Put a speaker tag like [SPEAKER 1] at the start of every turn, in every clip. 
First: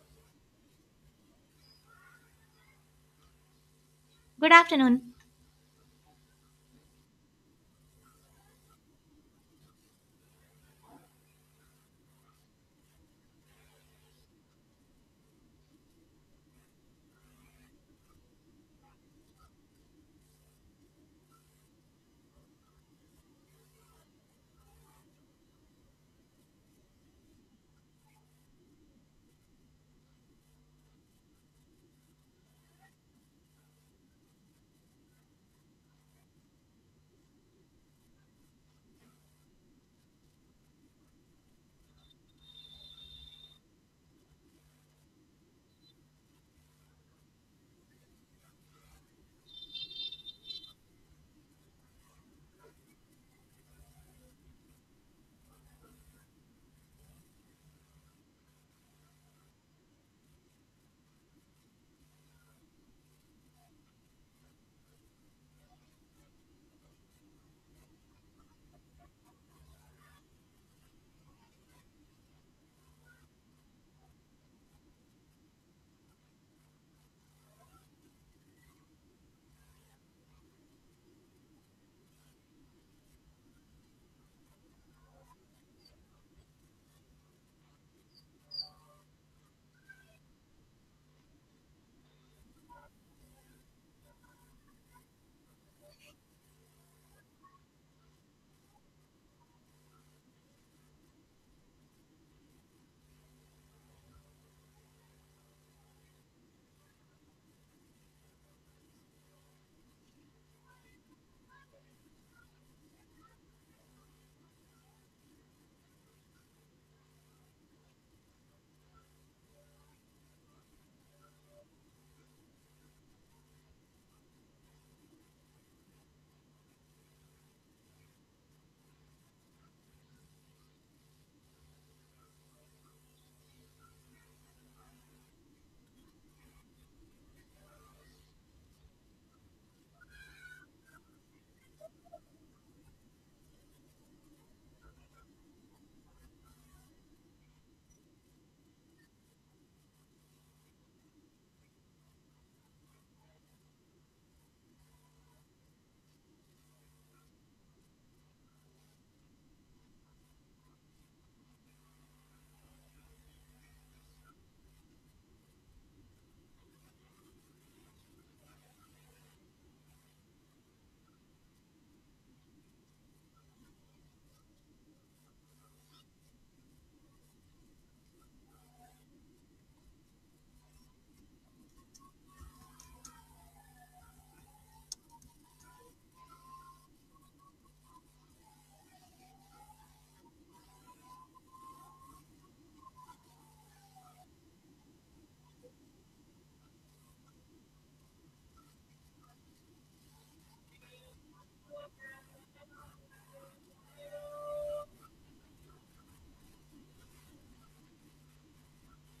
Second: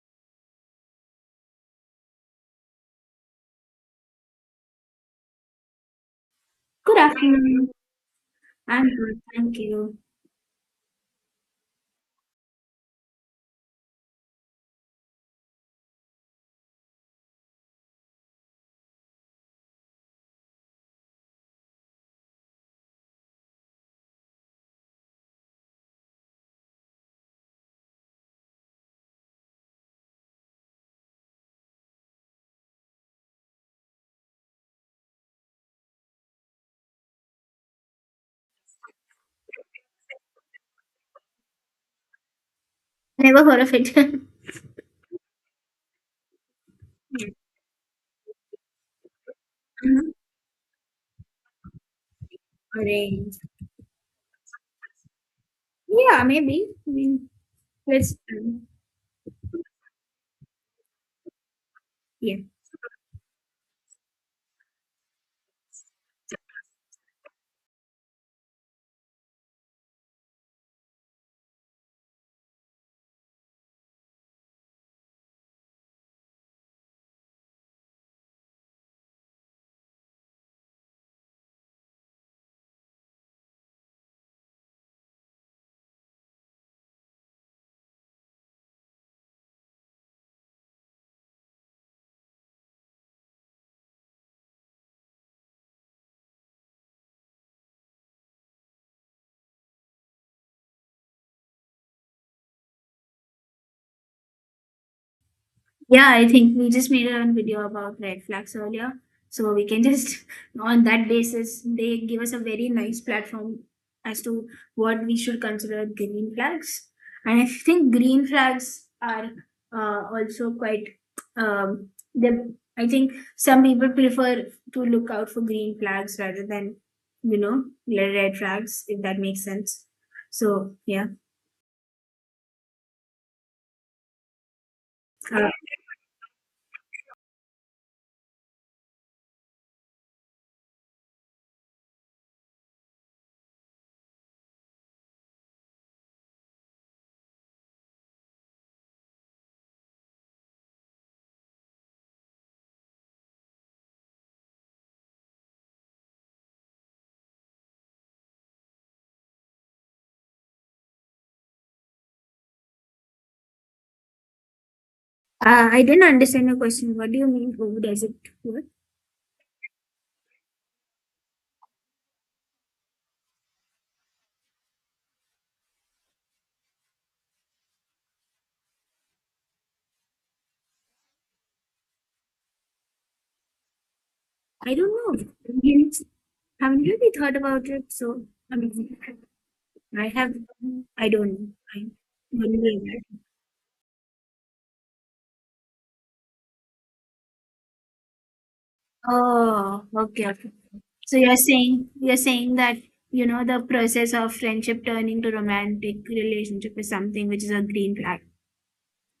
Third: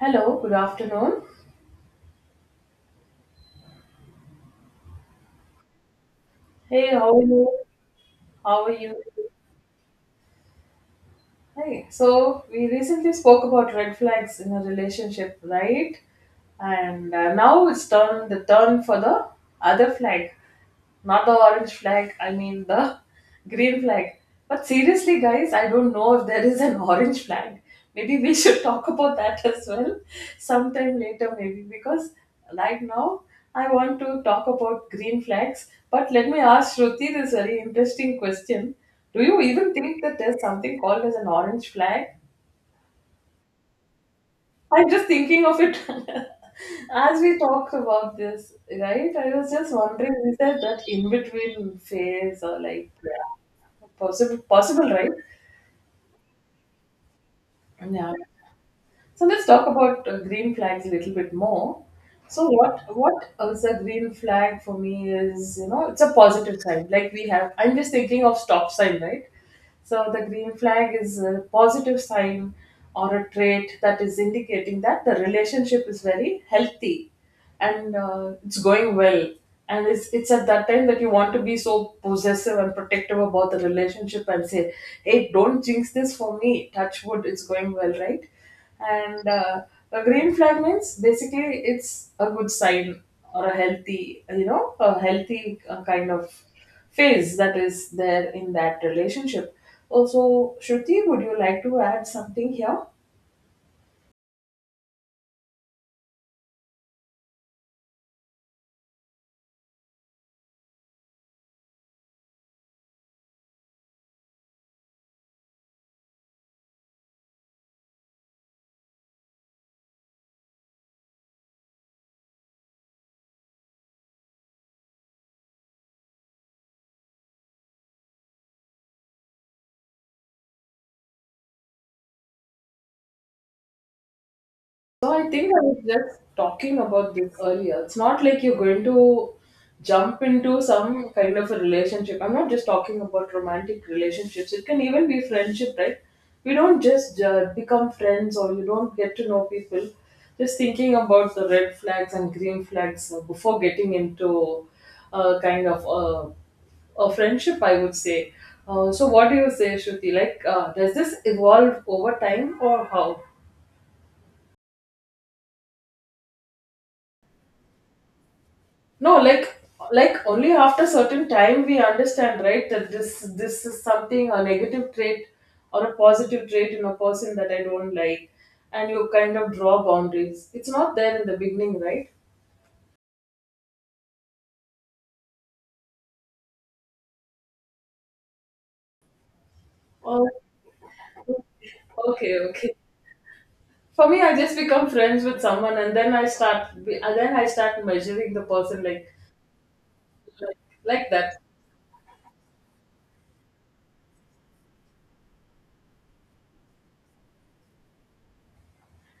[SPEAKER 1] Hello, good afternoon.
[SPEAKER 2] Good afternoon.
[SPEAKER 1] Hey,
[SPEAKER 3] Good
[SPEAKER 1] how are you?
[SPEAKER 3] afternoon.
[SPEAKER 1] How are
[SPEAKER 3] I'm
[SPEAKER 1] you?
[SPEAKER 3] good, thank you.
[SPEAKER 1] Hey, so we recently spoke about red flags in a relationship, right? And now it's turn the turn for the other flag, not the orange flag, I mean the green flag. But seriously, guys, I don't know if there is an orange flag. Maybe we should talk about that as well sometime later, maybe, because right now I want to talk about green flags. But let me ask Shruti this very interesting question. Do you even think that there's something called as an orange flag?
[SPEAKER 3] Never heard of it.
[SPEAKER 1] I'm just thinking of it as
[SPEAKER 3] Yeah,
[SPEAKER 1] we talked about this, right? I was just
[SPEAKER 3] uh-huh.
[SPEAKER 1] wondering, is there that in between phase or like
[SPEAKER 3] Arrange.
[SPEAKER 1] yeah, possible, possible, right?
[SPEAKER 3] Yeah, maybe. I mean,
[SPEAKER 1] Yeah.
[SPEAKER 3] let's.
[SPEAKER 1] So let's talk about green flags a little bit more.
[SPEAKER 3] Yeah.
[SPEAKER 1] So what is a green flag for me is you know it's a positive sign. Like we have, I'm just thinking of stop sign, right? So the green flag is a positive sign or a trait that is indicating that the relationship is very healthy and it's going well and it's at that time that you want to be so possessive and protective about the relationship and say hey, don't jinx this for me, touch wood, it's going well, right? and a green flag means basically it's a good sign or a healthy, you know, a healthy kind of phase that is there in that relationship. Also Shruti, would you like to add something here?
[SPEAKER 3] Yeah, I think we just made a video about red flags earlier. So we can just, on that basis, they give us a very nice platform as to what we should consider green flags. And I think green flags are also quite, um, I think some people prefer to look out for green flags rather than, you know, red flags, if that makes sense. So, yeah.
[SPEAKER 1] So I
[SPEAKER 3] Uh,
[SPEAKER 1] think I was just talking about this earlier. It's not like you're going to jump into some kind of a relationship. I'm not just talking about romantic relationships. It can even be friendship, right? We don't just become friends or you don't get to know people just thinking about the red flags and green flags before getting into a kind of a friendship, I would say. So what do you say, Shruti? Like, does this evolve over time or how?
[SPEAKER 3] I didn't understand your question. What do you mean? Who does it work?
[SPEAKER 1] No, like only after certain time we understand, right, that this is something a negative trait or a positive trait in a person that I don't like, and you kind of draw boundaries. It's not there in the beginning, right?
[SPEAKER 3] I don't know. Indians haven't really thought about it, so I mean, I
[SPEAKER 1] Or
[SPEAKER 3] have. I don't know. I
[SPEAKER 1] okay,
[SPEAKER 3] don't
[SPEAKER 1] okay.
[SPEAKER 3] know that.
[SPEAKER 1] For me, I just become friends with someone, and then I start and then I start measuring the person like,
[SPEAKER 3] Oh, okay, okay.
[SPEAKER 1] like, like
[SPEAKER 3] So
[SPEAKER 1] that.
[SPEAKER 3] you're saying you're saying that you know the process of friendship turning to romantic relationship is something which is a green flag.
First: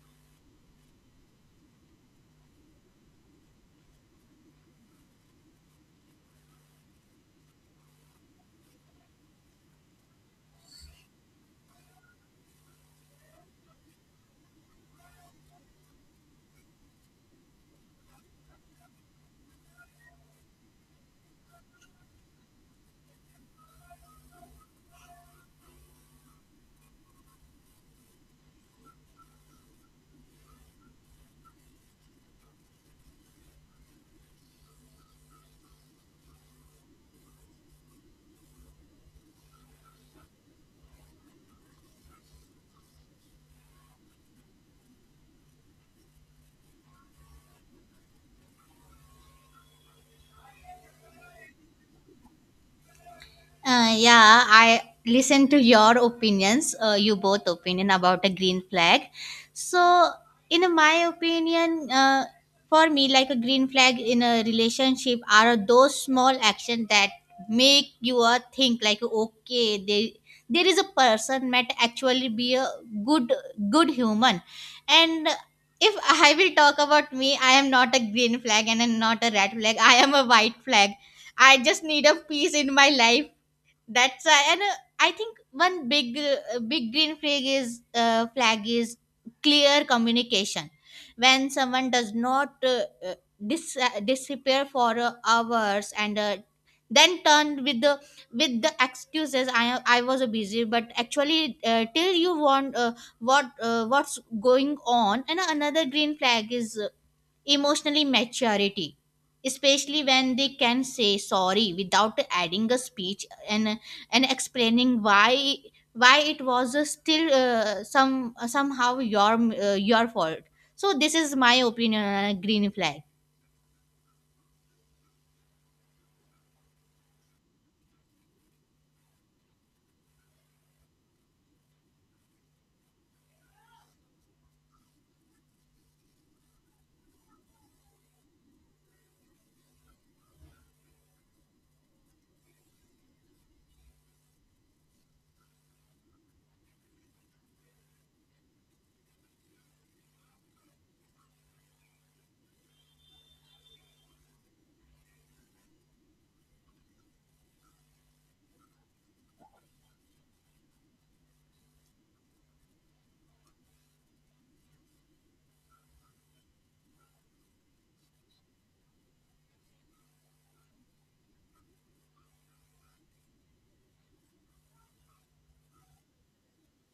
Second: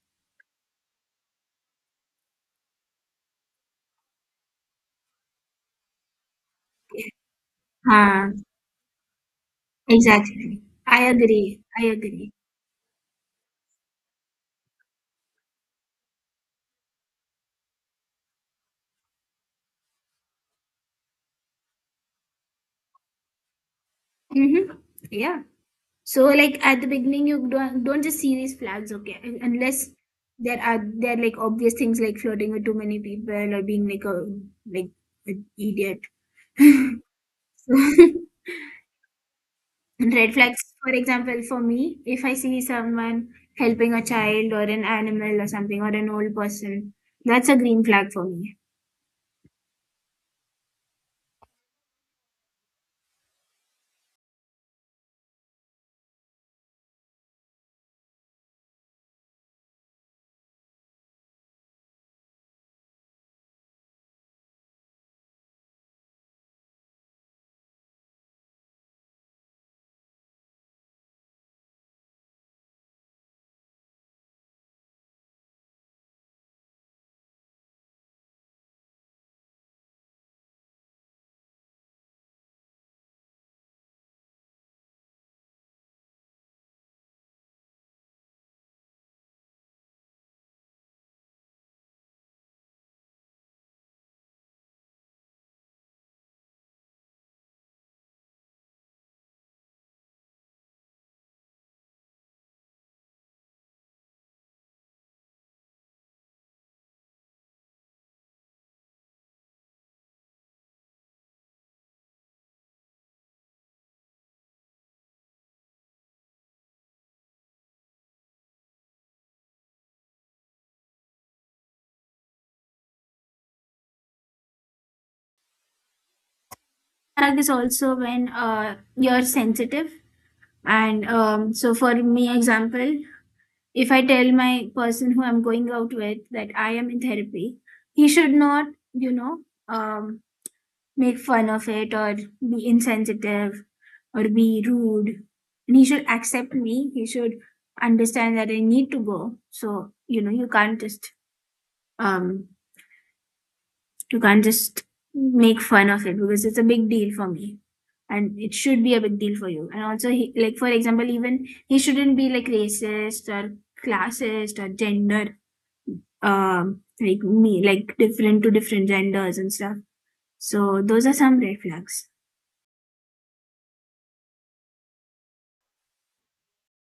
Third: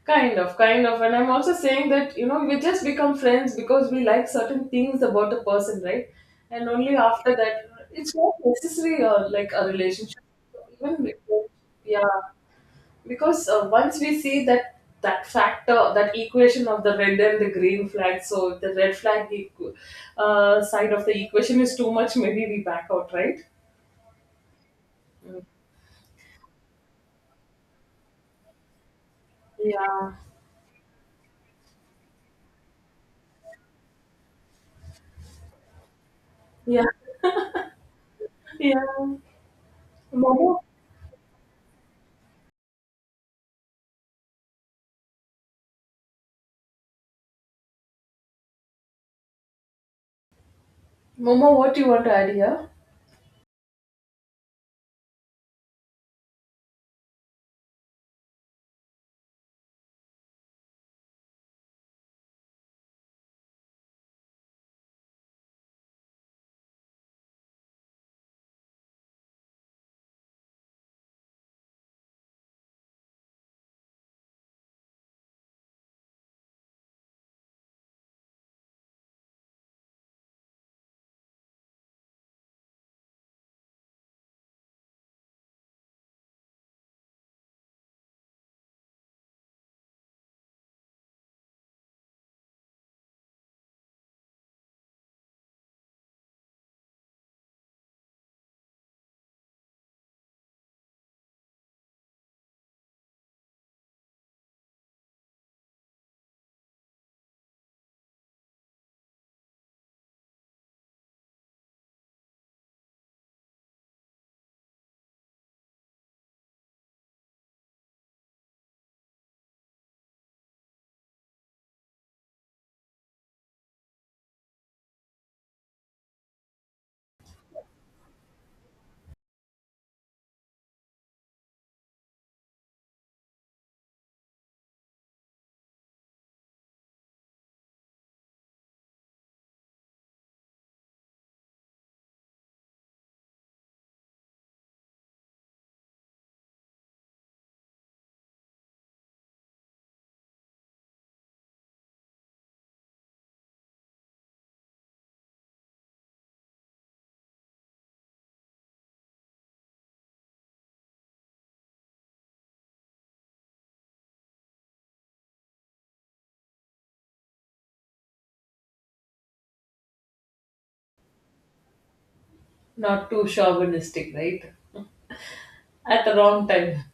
[SPEAKER 1] Kind of, kind of. And I'm also saying that, you know, we just become friends because we like certain things about a person, right? And only after that, it's
[SPEAKER 3] Huh,
[SPEAKER 1] not necessary or like a relationship.
[SPEAKER 3] exactly.
[SPEAKER 1] Even,
[SPEAKER 3] I
[SPEAKER 1] because-
[SPEAKER 3] agree. I
[SPEAKER 1] yeah,
[SPEAKER 3] agree.
[SPEAKER 1] because once we see that that factor, that equation of the red and the green flag, so if the red flag side of the equation is too much, maybe we back out, right?
[SPEAKER 3] Mm-hmm.
[SPEAKER 1] Mm.
[SPEAKER 3] Yeah. So like at the beginning, you don't just see these flags, okay? Unless
[SPEAKER 1] Yeah,
[SPEAKER 3] there are like obvious things like flirting with too many people or being like an idiot.
[SPEAKER 1] yeah, yeah.
[SPEAKER 3] So red
[SPEAKER 1] Momo,
[SPEAKER 3] flags, for example, for me, if I see someone helping a child or an animal or something or an old person, that's a green flag for me.
[SPEAKER 1] Momo, what do you want to add here?
[SPEAKER 2] Yeah, I listen to your opinions, you both opinion about a green flag. So, in my opinion, for me, like a green flag in a relationship are those small actions that make you think like, okay, there is a person might actually be a good good human. And if I will talk about me, I am not a green flag and I'm not a red flag. I am a white flag. I just need a peace in my life that's why, and I think one big green flag is clear communication. When someone does not uh, disappear for hours and then turn with the excuses, I was busy, but actually till you want what what's going on. And another green flag is emotionally maturity, especially when they can say sorry without adding a speech and explaining why it was still somehow your fault. So this is my opinion on a green flag.
[SPEAKER 3] Flag is also when you're sensitive and so for me example, if I tell my person who I'm going out with that I am in therapy, he should not, you know, um, make fun of it or be insensitive or be rude. And he should accept me. He should understand that I need to go. So, you know, um, you can't just make fun of it because it's a big deal for me and it should be a big deal for you. And also, he, like, for example, even he shouldn't be like racist or classist or gender, like me, like different to different genders and stuff. So those are some red flags.
[SPEAKER 1] Not too chauvinistic, right? At the wrong time.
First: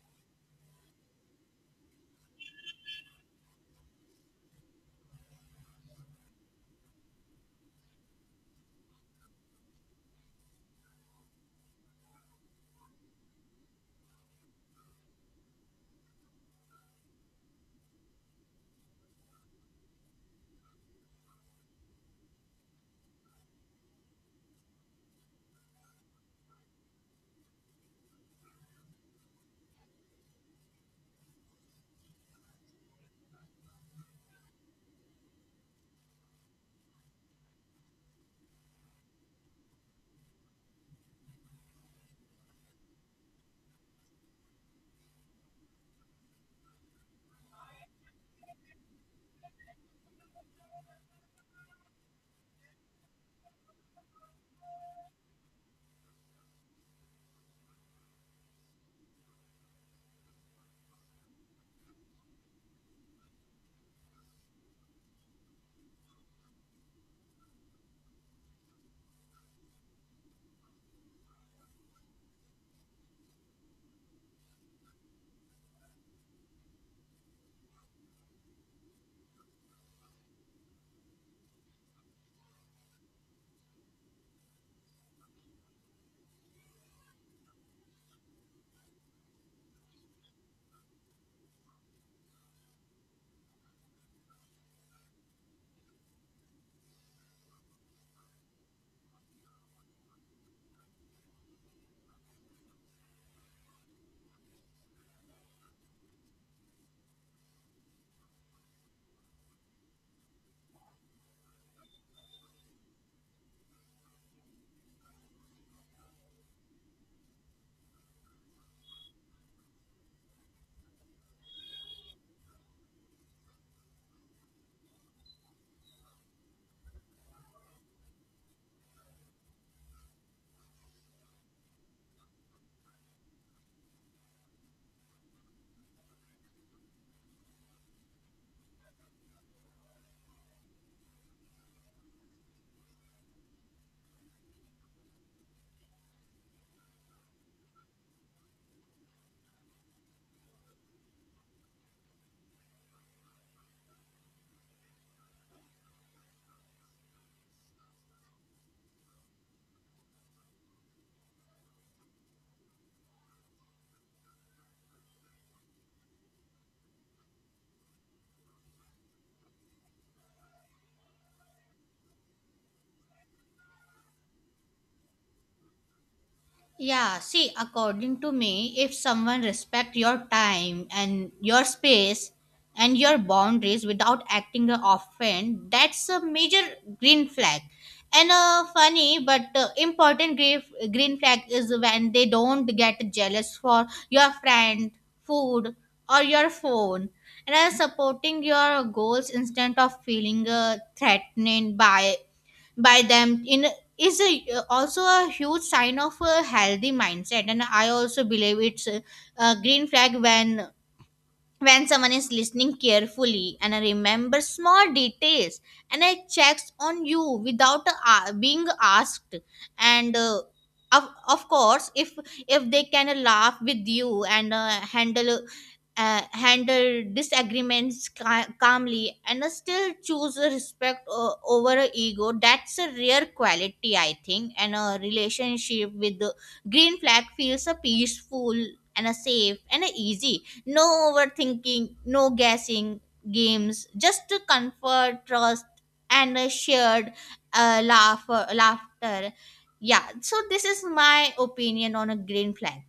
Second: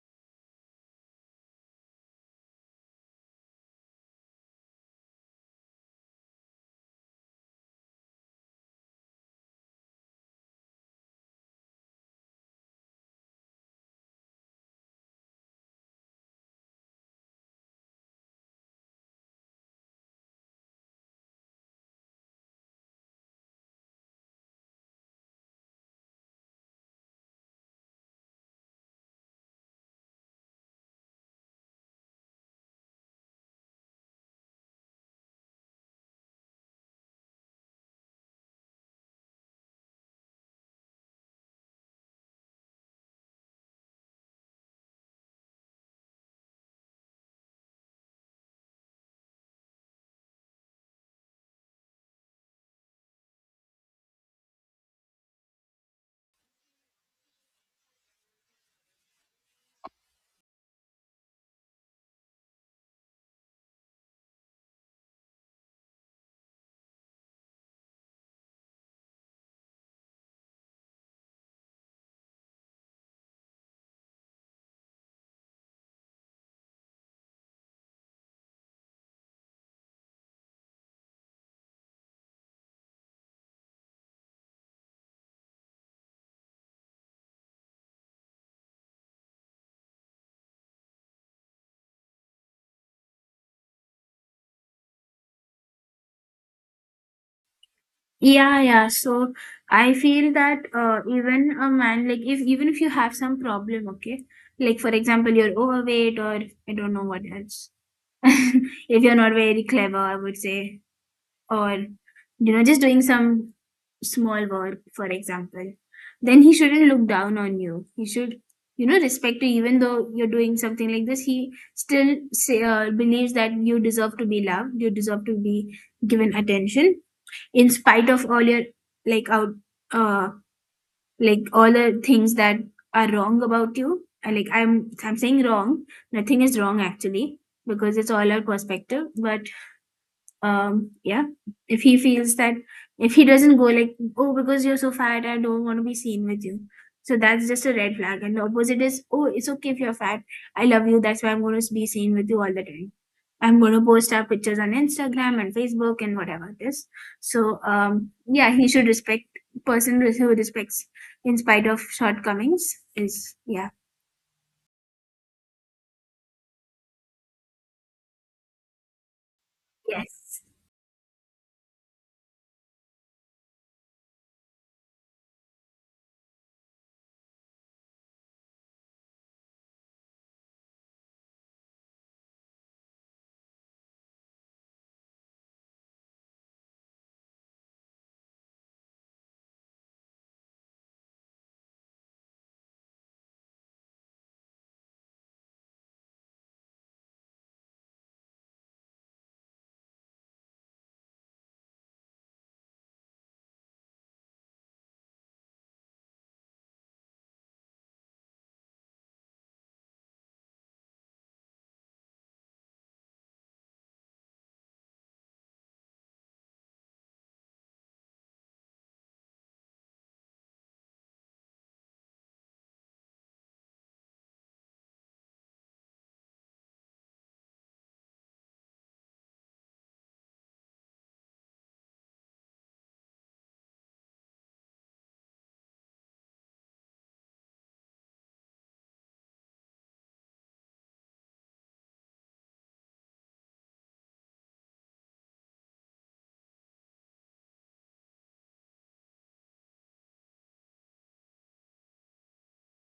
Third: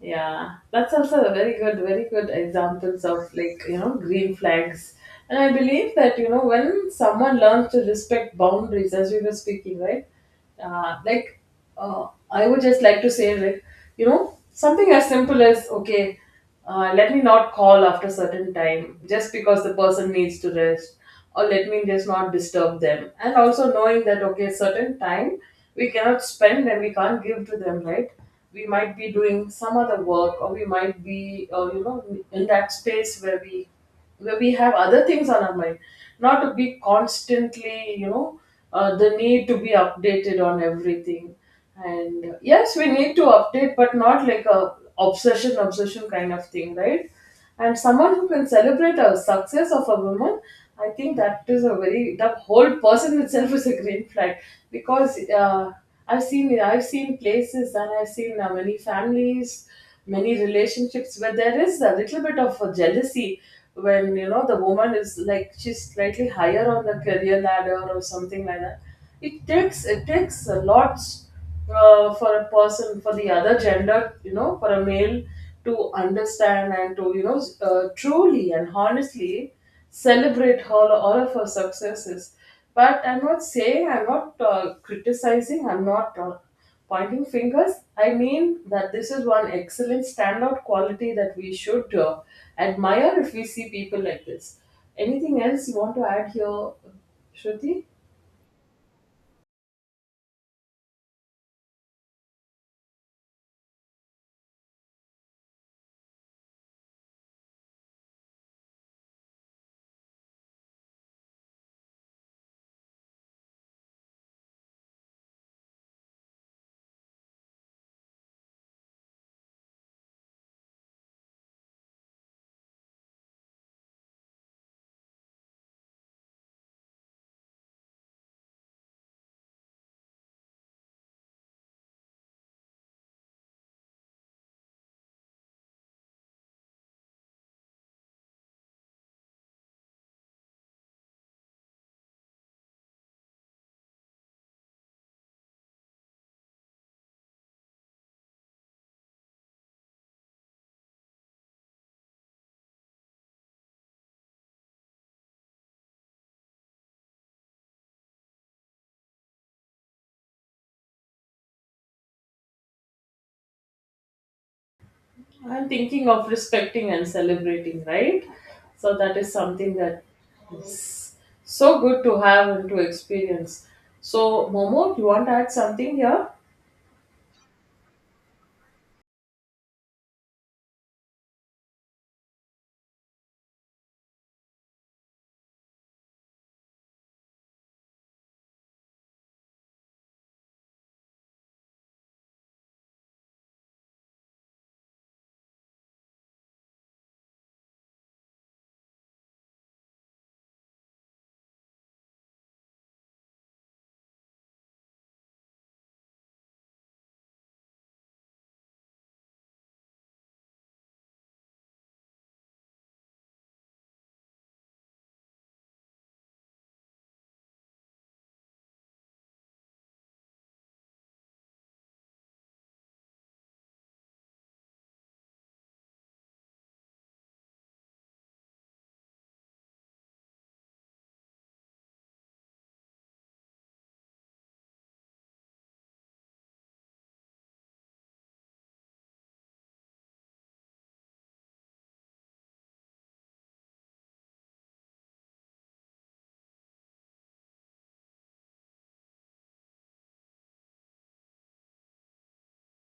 [SPEAKER 1] Yeah, that's also a very good, very good examples of like, you know, green flags. And I believe that, you know, when someone learns to respect boundaries, as we were speaking, right? Uh, like, I would just like to say, like, you know, something as simple as, okay, let me not call after certain time just because the person needs to rest or let me just not disturb them, and also knowing that okay certain time we cannot spend and we can't give to them, right? We might be doing some other work or we might be, you know, in that space where we have other things on our mind, not to be constantly, you know, the need to be updated on everything. And yes, we need to update but not like a obsession kind of thing, right? And someone who can celebrate a success of a woman, I think that is a very, the whole person itself is a green flag. Because I've seen, I've seen places, and I've seen many families, many relationships where there is a little bit of a jealousy when, you know, the woman is like she's slightly higher on the career ladder or something like that. It takes a lot for a person, for the other gender, you know, for a male to understand and to, you know, truly and honestly celebrate all of her successes. But I'm not saying, I'm not criticizing, I'm not pointing fingers. I mean that this is one excellent standout quality that we should admire if we see people like this. Anything else you want to add here, Shruti?
[SPEAKER 3] Yeah, yeah. So I feel that even a man, like if even if you have some problem, okay, like for example, you're overweight or I don't know what else. If you're not very clever, I would say, or you know, just doing some small work, for example, then he shouldn't look down on you. He should, you know, respect you. Even though you're doing something like this, he still say, believes that you deserve to be loved. You deserve to be given attention, in spite of all your like out, uh, like all the things that are wrong about you. Like I'm, saying wrong. Nothing is wrong actually, because it's all our perspective. But yeah, if he feels that, if he doesn't go like, oh, because you're so fat I don't want to be seen with you, so that's just a red flag, and the opposite is, oh, it's okay if you're fat, I love you, that's why I'm going to be seen with you all the time, I'm going to post our pictures on Instagram and Facebook and whatever this. So yeah, he should respect. Person who respects in spite of shortcomings is, yeah,
[SPEAKER 1] I'm thinking of respecting and celebrating, right? So that is something that
[SPEAKER 3] yes.
[SPEAKER 1] is so good to have and to experience. So, Momo, you want to add something here?
[SPEAKER 2] Yeah, see, according to me, if someone respect your time and your space and your boundaries without acting a offend, that's a major green flag. And a funny but important green flag is when they don't get jealous for your friend, food, or your phone, and are supporting your goals instead of feeling threatened by them in is a, also a huge sign of a healthy mindset. And I also believe it's a green flag when someone is listening carefully and remembers small details and I checks on you without being asked. And of course if they can laugh with you and handle disagreements calmly and still choose a respect over a ego. That's a rare quality, I think, and a relationship with the green flag feels a peaceful and a safe and a easy. No overthinking, no guessing games, just a comfort, trust, and a shared laughter. Yeah, so this is my opinion on a green flag.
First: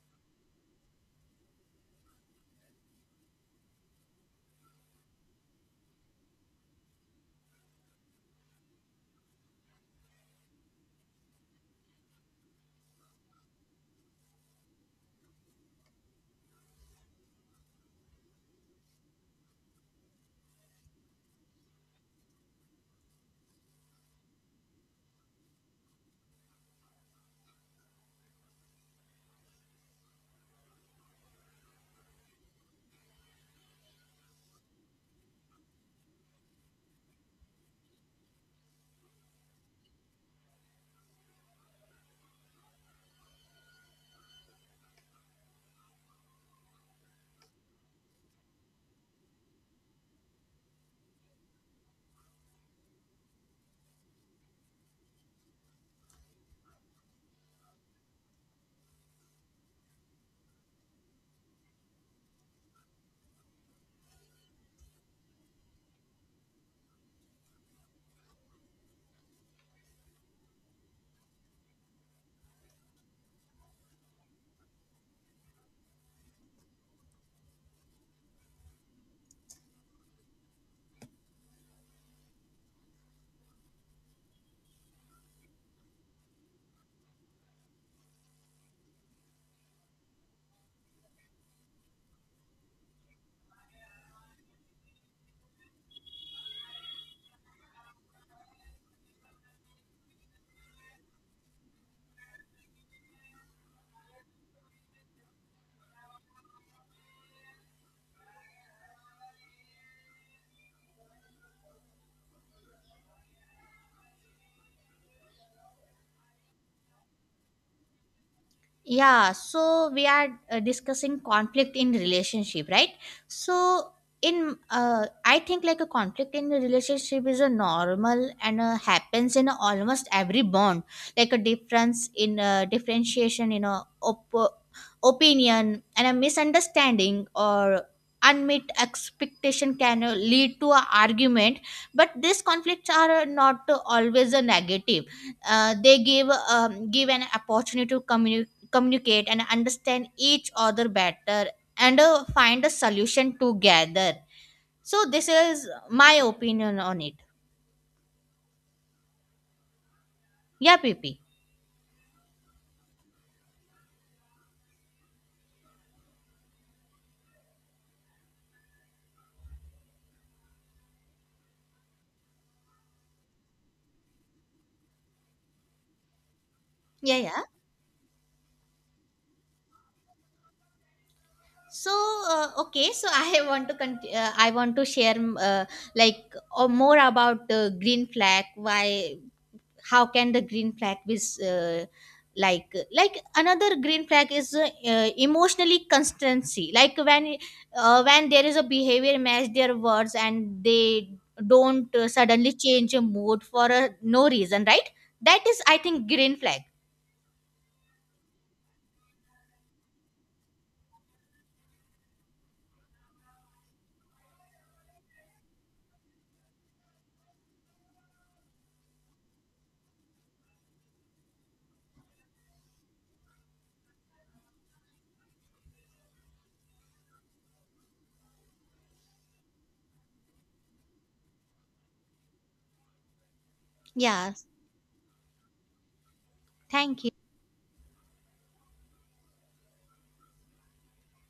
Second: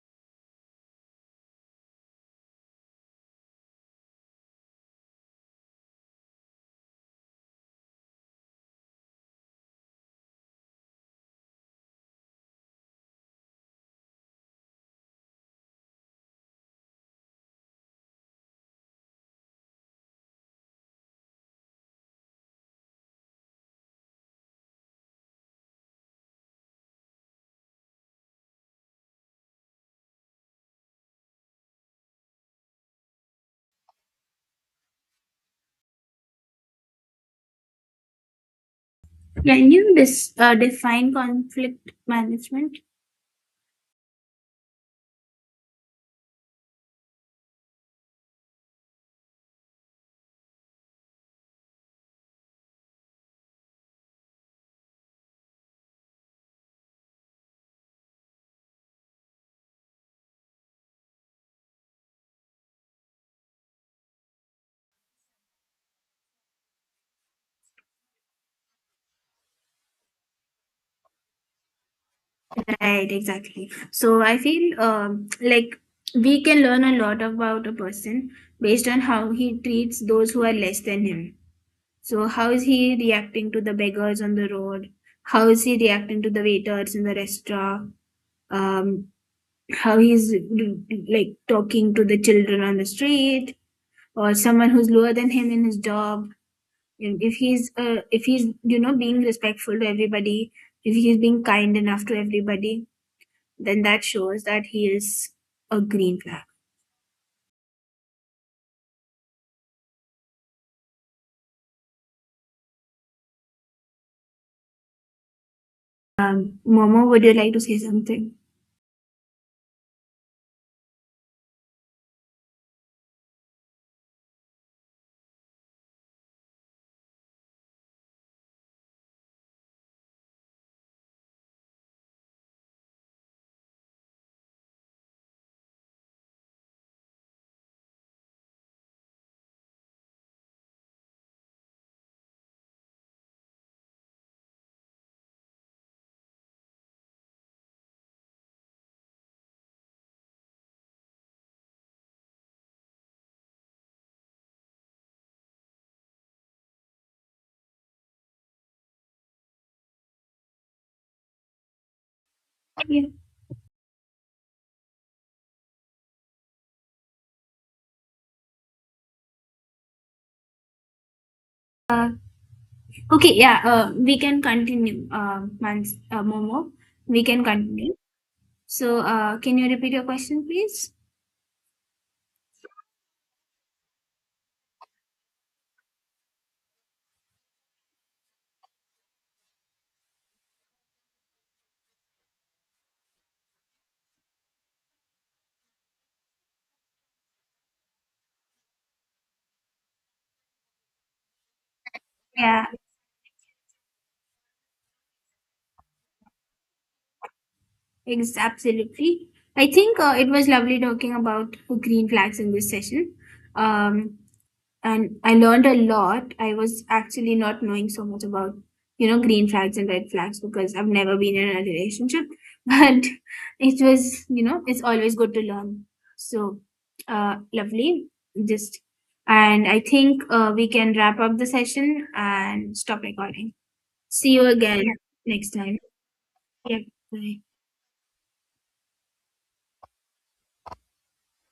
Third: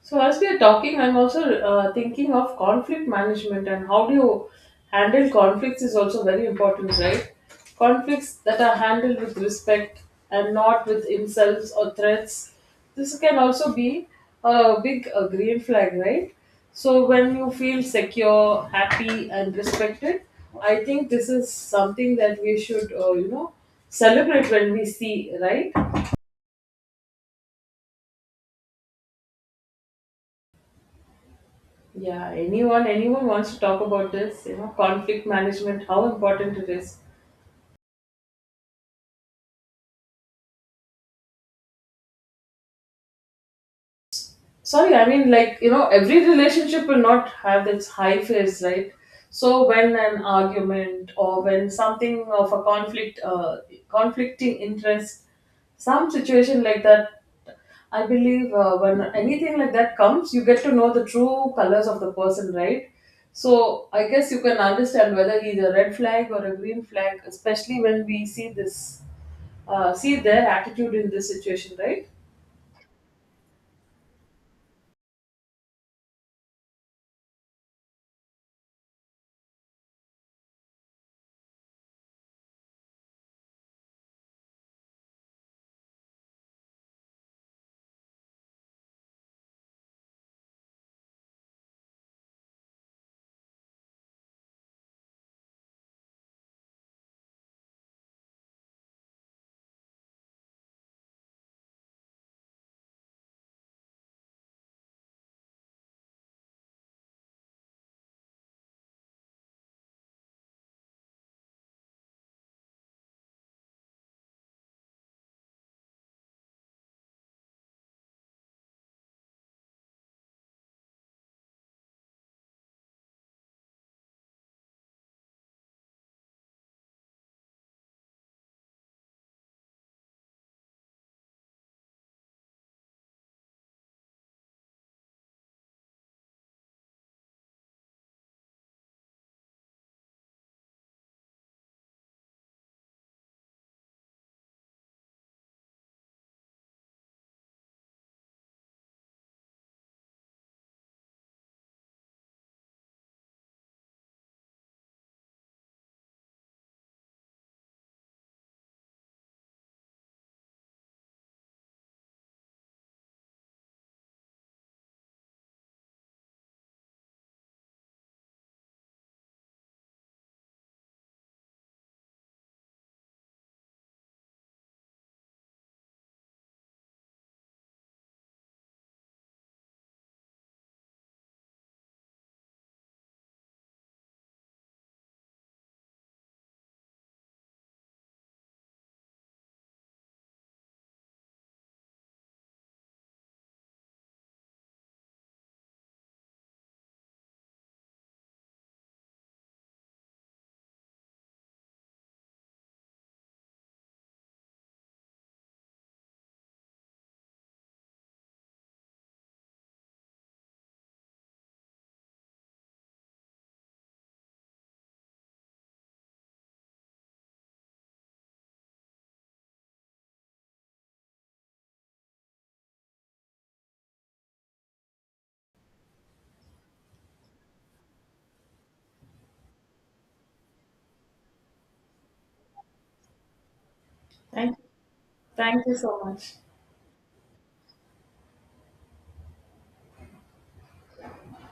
[SPEAKER 1] So, as we are talking, I'm also thinking of conflict management and how do you handle conflicts is also very important, right? Conflicts that are handled with respect and not with insults or threats. This can also be a big green flag, right? So, when you feel secure, happy, and respected, I think this is something that we should, you know, celebrate when we see, right? Yeah, anyone wants to talk about this, you know, conflict management, how important it is.
[SPEAKER 3] Can you define conflict management?
[SPEAKER 1] Sorry, I mean, like, you know, every relationship will not have its high phase, right? So when an argument or when something of a conflict, conflicting interest, some situation like that, I believe when anything like that comes, you get to know the true colors of the person, right? So I guess you can understand whether he's a red flag or a green flag, especially when we see this, see their attitude in this situation, right?
[SPEAKER 3] Right, exactly. So I feel, like, we can learn a lot about a person based on how he treats those who are less than him. So, how is he reacting to the beggars on the road? How is he reacting to the waiters in the restaurant? Um, how he's like talking to the children on the street or someone who's lower than him in his job. And if he's if he's you know being respectful to everybody, if he's being kind enough to everybody, then that shows that he is a green flag. Momo, would you like to say something?
[SPEAKER 2] Yeah, so we are discussing conflict in relationship, right? So in I think like a conflict in a relationship is a normal and happens in almost every bond, like a difference in differentiation in a opinion and a misunderstanding or unmet expectation can lead to an argument, but these conflicts are not always a negative. They give an opportunity to communicate and understand each other better, and find a solution together. So this is my opinion on it. Yeah, P P.
[SPEAKER 3] Yeah. Okay, yeah, we can continue, Momo.
[SPEAKER 2] Yeah,
[SPEAKER 3] We
[SPEAKER 2] yeah.
[SPEAKER 3] can continue. So, can you repeat your question, please?
[SPEAKER 2] So okay, so I want to share like more about green flag why how can the green flag is another green flag is emotionally constancy, like when there is a behavior match their words and they don't suddenly
[SPEAKER 3] Yeah,
[SPEAKER 2] change a mood for no reason, right? That is, I think, green flag.
[SPEAKER 3] absolutely. I think it was lovely talking about green flags in this session. Um, and I learned a lot. I was actually not knowing so much about, you know, green flags and red flags because I've never been in a relationship. But it was, you know, it's always good to learn. So, lovely. Just, and I think we can wrap up the session and stop recording.
[SPEAKER 2] Yeah,
[SPEAKER 3] See you again next
[SPEAKER 1] Thank you
[SPEAKER 3] time.
[SPEAKER 1] so much.
[SPEAKER 3] Yeah.
[SPEAKER 2] thank you.
[SPEAKER 3] Bye.